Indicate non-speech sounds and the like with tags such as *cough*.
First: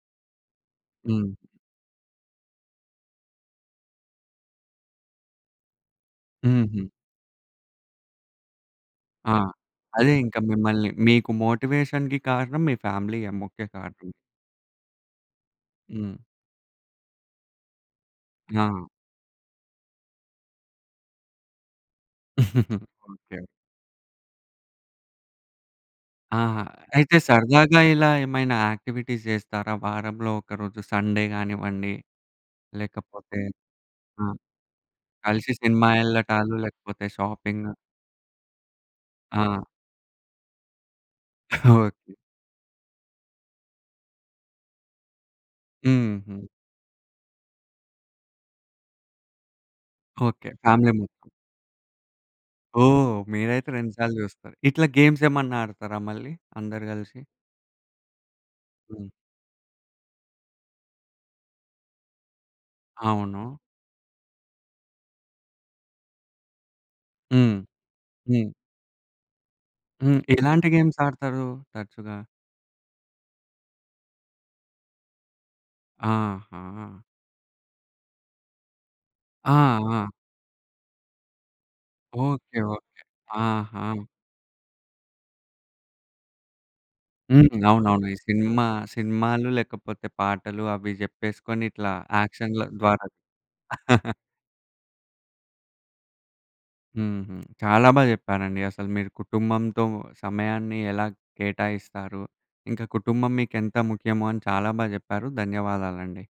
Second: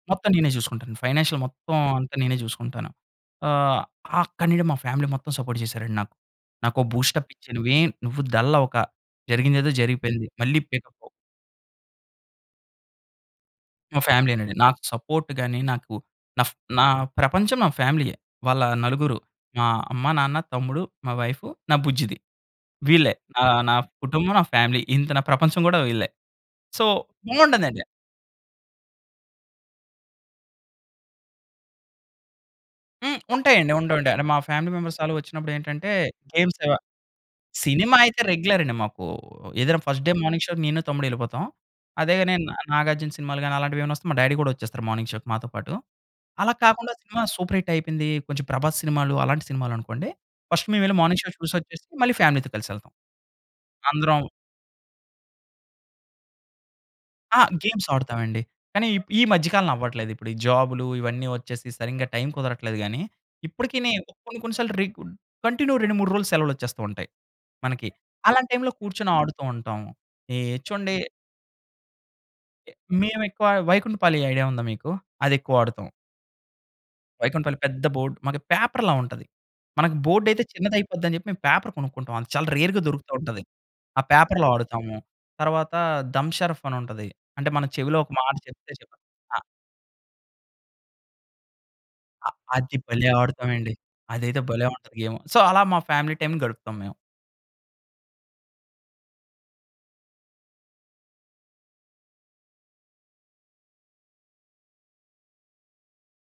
మొత్తం నేనే జూసుకుంటాను. హ్మ్. ఫైనాన్షియల్ మొత్తం అంతా నేనే జూసుకుంటాను. ఆహ్, అక్కడి నుండి మా ఫ్యామిలీ మొత్తం సపోర్ట్ జేశారండి నాకు. నాకోక హుహు. బూస్టప్ ఇచ్చి "నువ్వేం నువ్వు డల్లవక. ఆ! జరిగిందేదో అదే జరిగిపోయింది. ఇంకా మళ్ళీ మిమ్మల్ని పికప్పవు." మీకు మోటివేషన్‌కి కారణం మీ ఫ్యామిలీయే ముఖ్య మా కారణం. ఫ్యామిలీయేనండి. నాకు సపోర్ట్ గాని నాకు హ్మ్. నఫ్ నా ప్రపంచం నా ఫ్యామిలీ‌యే. వాళ్ళ ఆ! నలుగురు. మా అమ్మా‌, నాన్న, తమ్ముడు, మా వైఫు, నా బుజ్జిది. *chuckles* వీళ్ళే ఓకే. ఆహ్, నా ఫ్ కుటుంబం, నా ఫ్యామిలీ. ఇంత నా ప్రపంచం గూడా వీళ్ళే. ఆహా! సో, అయితే సరదాగా బావుండేదండి. ఇలా ఏమైనా యాక్టివిటీస్ జేస్తారా? వారంలో ఒకరోజు సండే గానివ్వండి. హ్మ్. లేకపోతే ఉంటాయండి.. ఉంటా ఉంటాయి. ఆ! అంటే మా ఫ్యామిలీ మెంబర్స్ ఆళ్ళు కలిసి సినిమా వచ్చినప్పుడేంటంటే ఎల్లటాలు. గేమ్సు లేకపోతే షాపింగు. సినిమా అయితే రెగ్యులర్ అండి మాకు. ఆ! ఏదన్నా ఫస్ట్ డే మార్నింగ్ షో‌కి నేను తమ్ముడెళ్ళిపోతాం. *chuckles* ఓకే. అదేగనే నా నాగార్జున సినిమాలు గాని అలాంటివేమన్నా వస్తే మా డ్యాడీ గూడా వచ్చేస్తారు మార్నింగ్ షో‌కి మాతో పాటు. హుహు. అలా కాకుండా సినిమా సూపర్ హిట్ అయిపోయింది. కొంచెం ప్రభాస్ సినిమాలు అలాంటి సినిమాలనుకోండి, ఓకే. ఫస్ట్ మేం ఫ్యామిలీ వెళ్ళి మార్నింగ్ మొత్తం. షో చూసొచ్చేసి మళ్ళీ ఫ్యామిలీ‌తో కలిసెళ్తాం. ఓహ్! మీరైతే 2 సార్లు అందరం జూస్తారు. ఇట్లా గేమ్సేమన్నా ఆడతారా మళ్ళీ అందరూ గలిసి? ఆ! గేమ్స్ ఆడుతామండి. కానీ ఇప్ హ్మ్. ఈ మధ్యకాలంలో అవ్వట్లేదిప్పుడు. ఈ జాబ్‌లు ఇవన్నీ వచ్చేసి సరింగా టైం కుదరట్లేదు గాని, అవును. ఇప్పటికి నే కొన్ని కొన్ని సార్లు రెగు కంటిన్యూ 2, 3 రోజులు సెలవులొచ్చేస్తూ ఉంటయి హ్మ్. మనకి. అలాంటి హ్మ్. టైంలో కూర్చొని ఆడుతూ ఉంటాం. హ్మ్. ఈ ఎట్లాంటి చూడండి గేమ్స్ ఆడతారు తరచుగా? మేమెక్కువ వైకుంఠపాళి ఐడియా ఉందా మీకు? అదెక్కువ ఆడుతాం. ఆహా! వైకుంఠపాళి పెద్ద బోర్డ్ మనకు పేపర్‌ల ఉంటది. ఆ! మనకు ఆ! బోర్డ్ అయితే చిన్నదయిపోద్ది అని జెప్పి మేం పేపర్ కొనుక్కుంటాం. అది చాలా ఓకే, రేర్‌గా ఓకే. దొరుకుతూ ఉంటది. ఆహా! ఆ పేపర్‌లో ఆడుతాము. తర్వాత దమ్ షరఫ్ అని ఉంటది. హ్మ్. అంటే మన చెవిలో అవునవును. ఒక ఈ మాట సినిమా చెప్తే చెప్పాలి. ఆ! సినిమాలు లేకపోతే, పాటలు అవి జెప్పేసుకొని ఇట్లా అ! యాక్షన్‌ల అది ద్వారా. భలే ఆడుతామండి. *chuckles* అదైతే భలే ఉంటది గేము. సో అలా మా ఫ్యామిలీ టైం గడుపుతాం మేము. హుహు. చాలా బా చెప్పారండి. అసలు మీరు కుటుంబంతో సమయాన్ని ఎలా కేటాయిస్తారు? ఇంకా కుటుంబం మీకెంత ముఖ్యమో అని చాలా బా చెప్పారు. ధన్యవాదాలండి.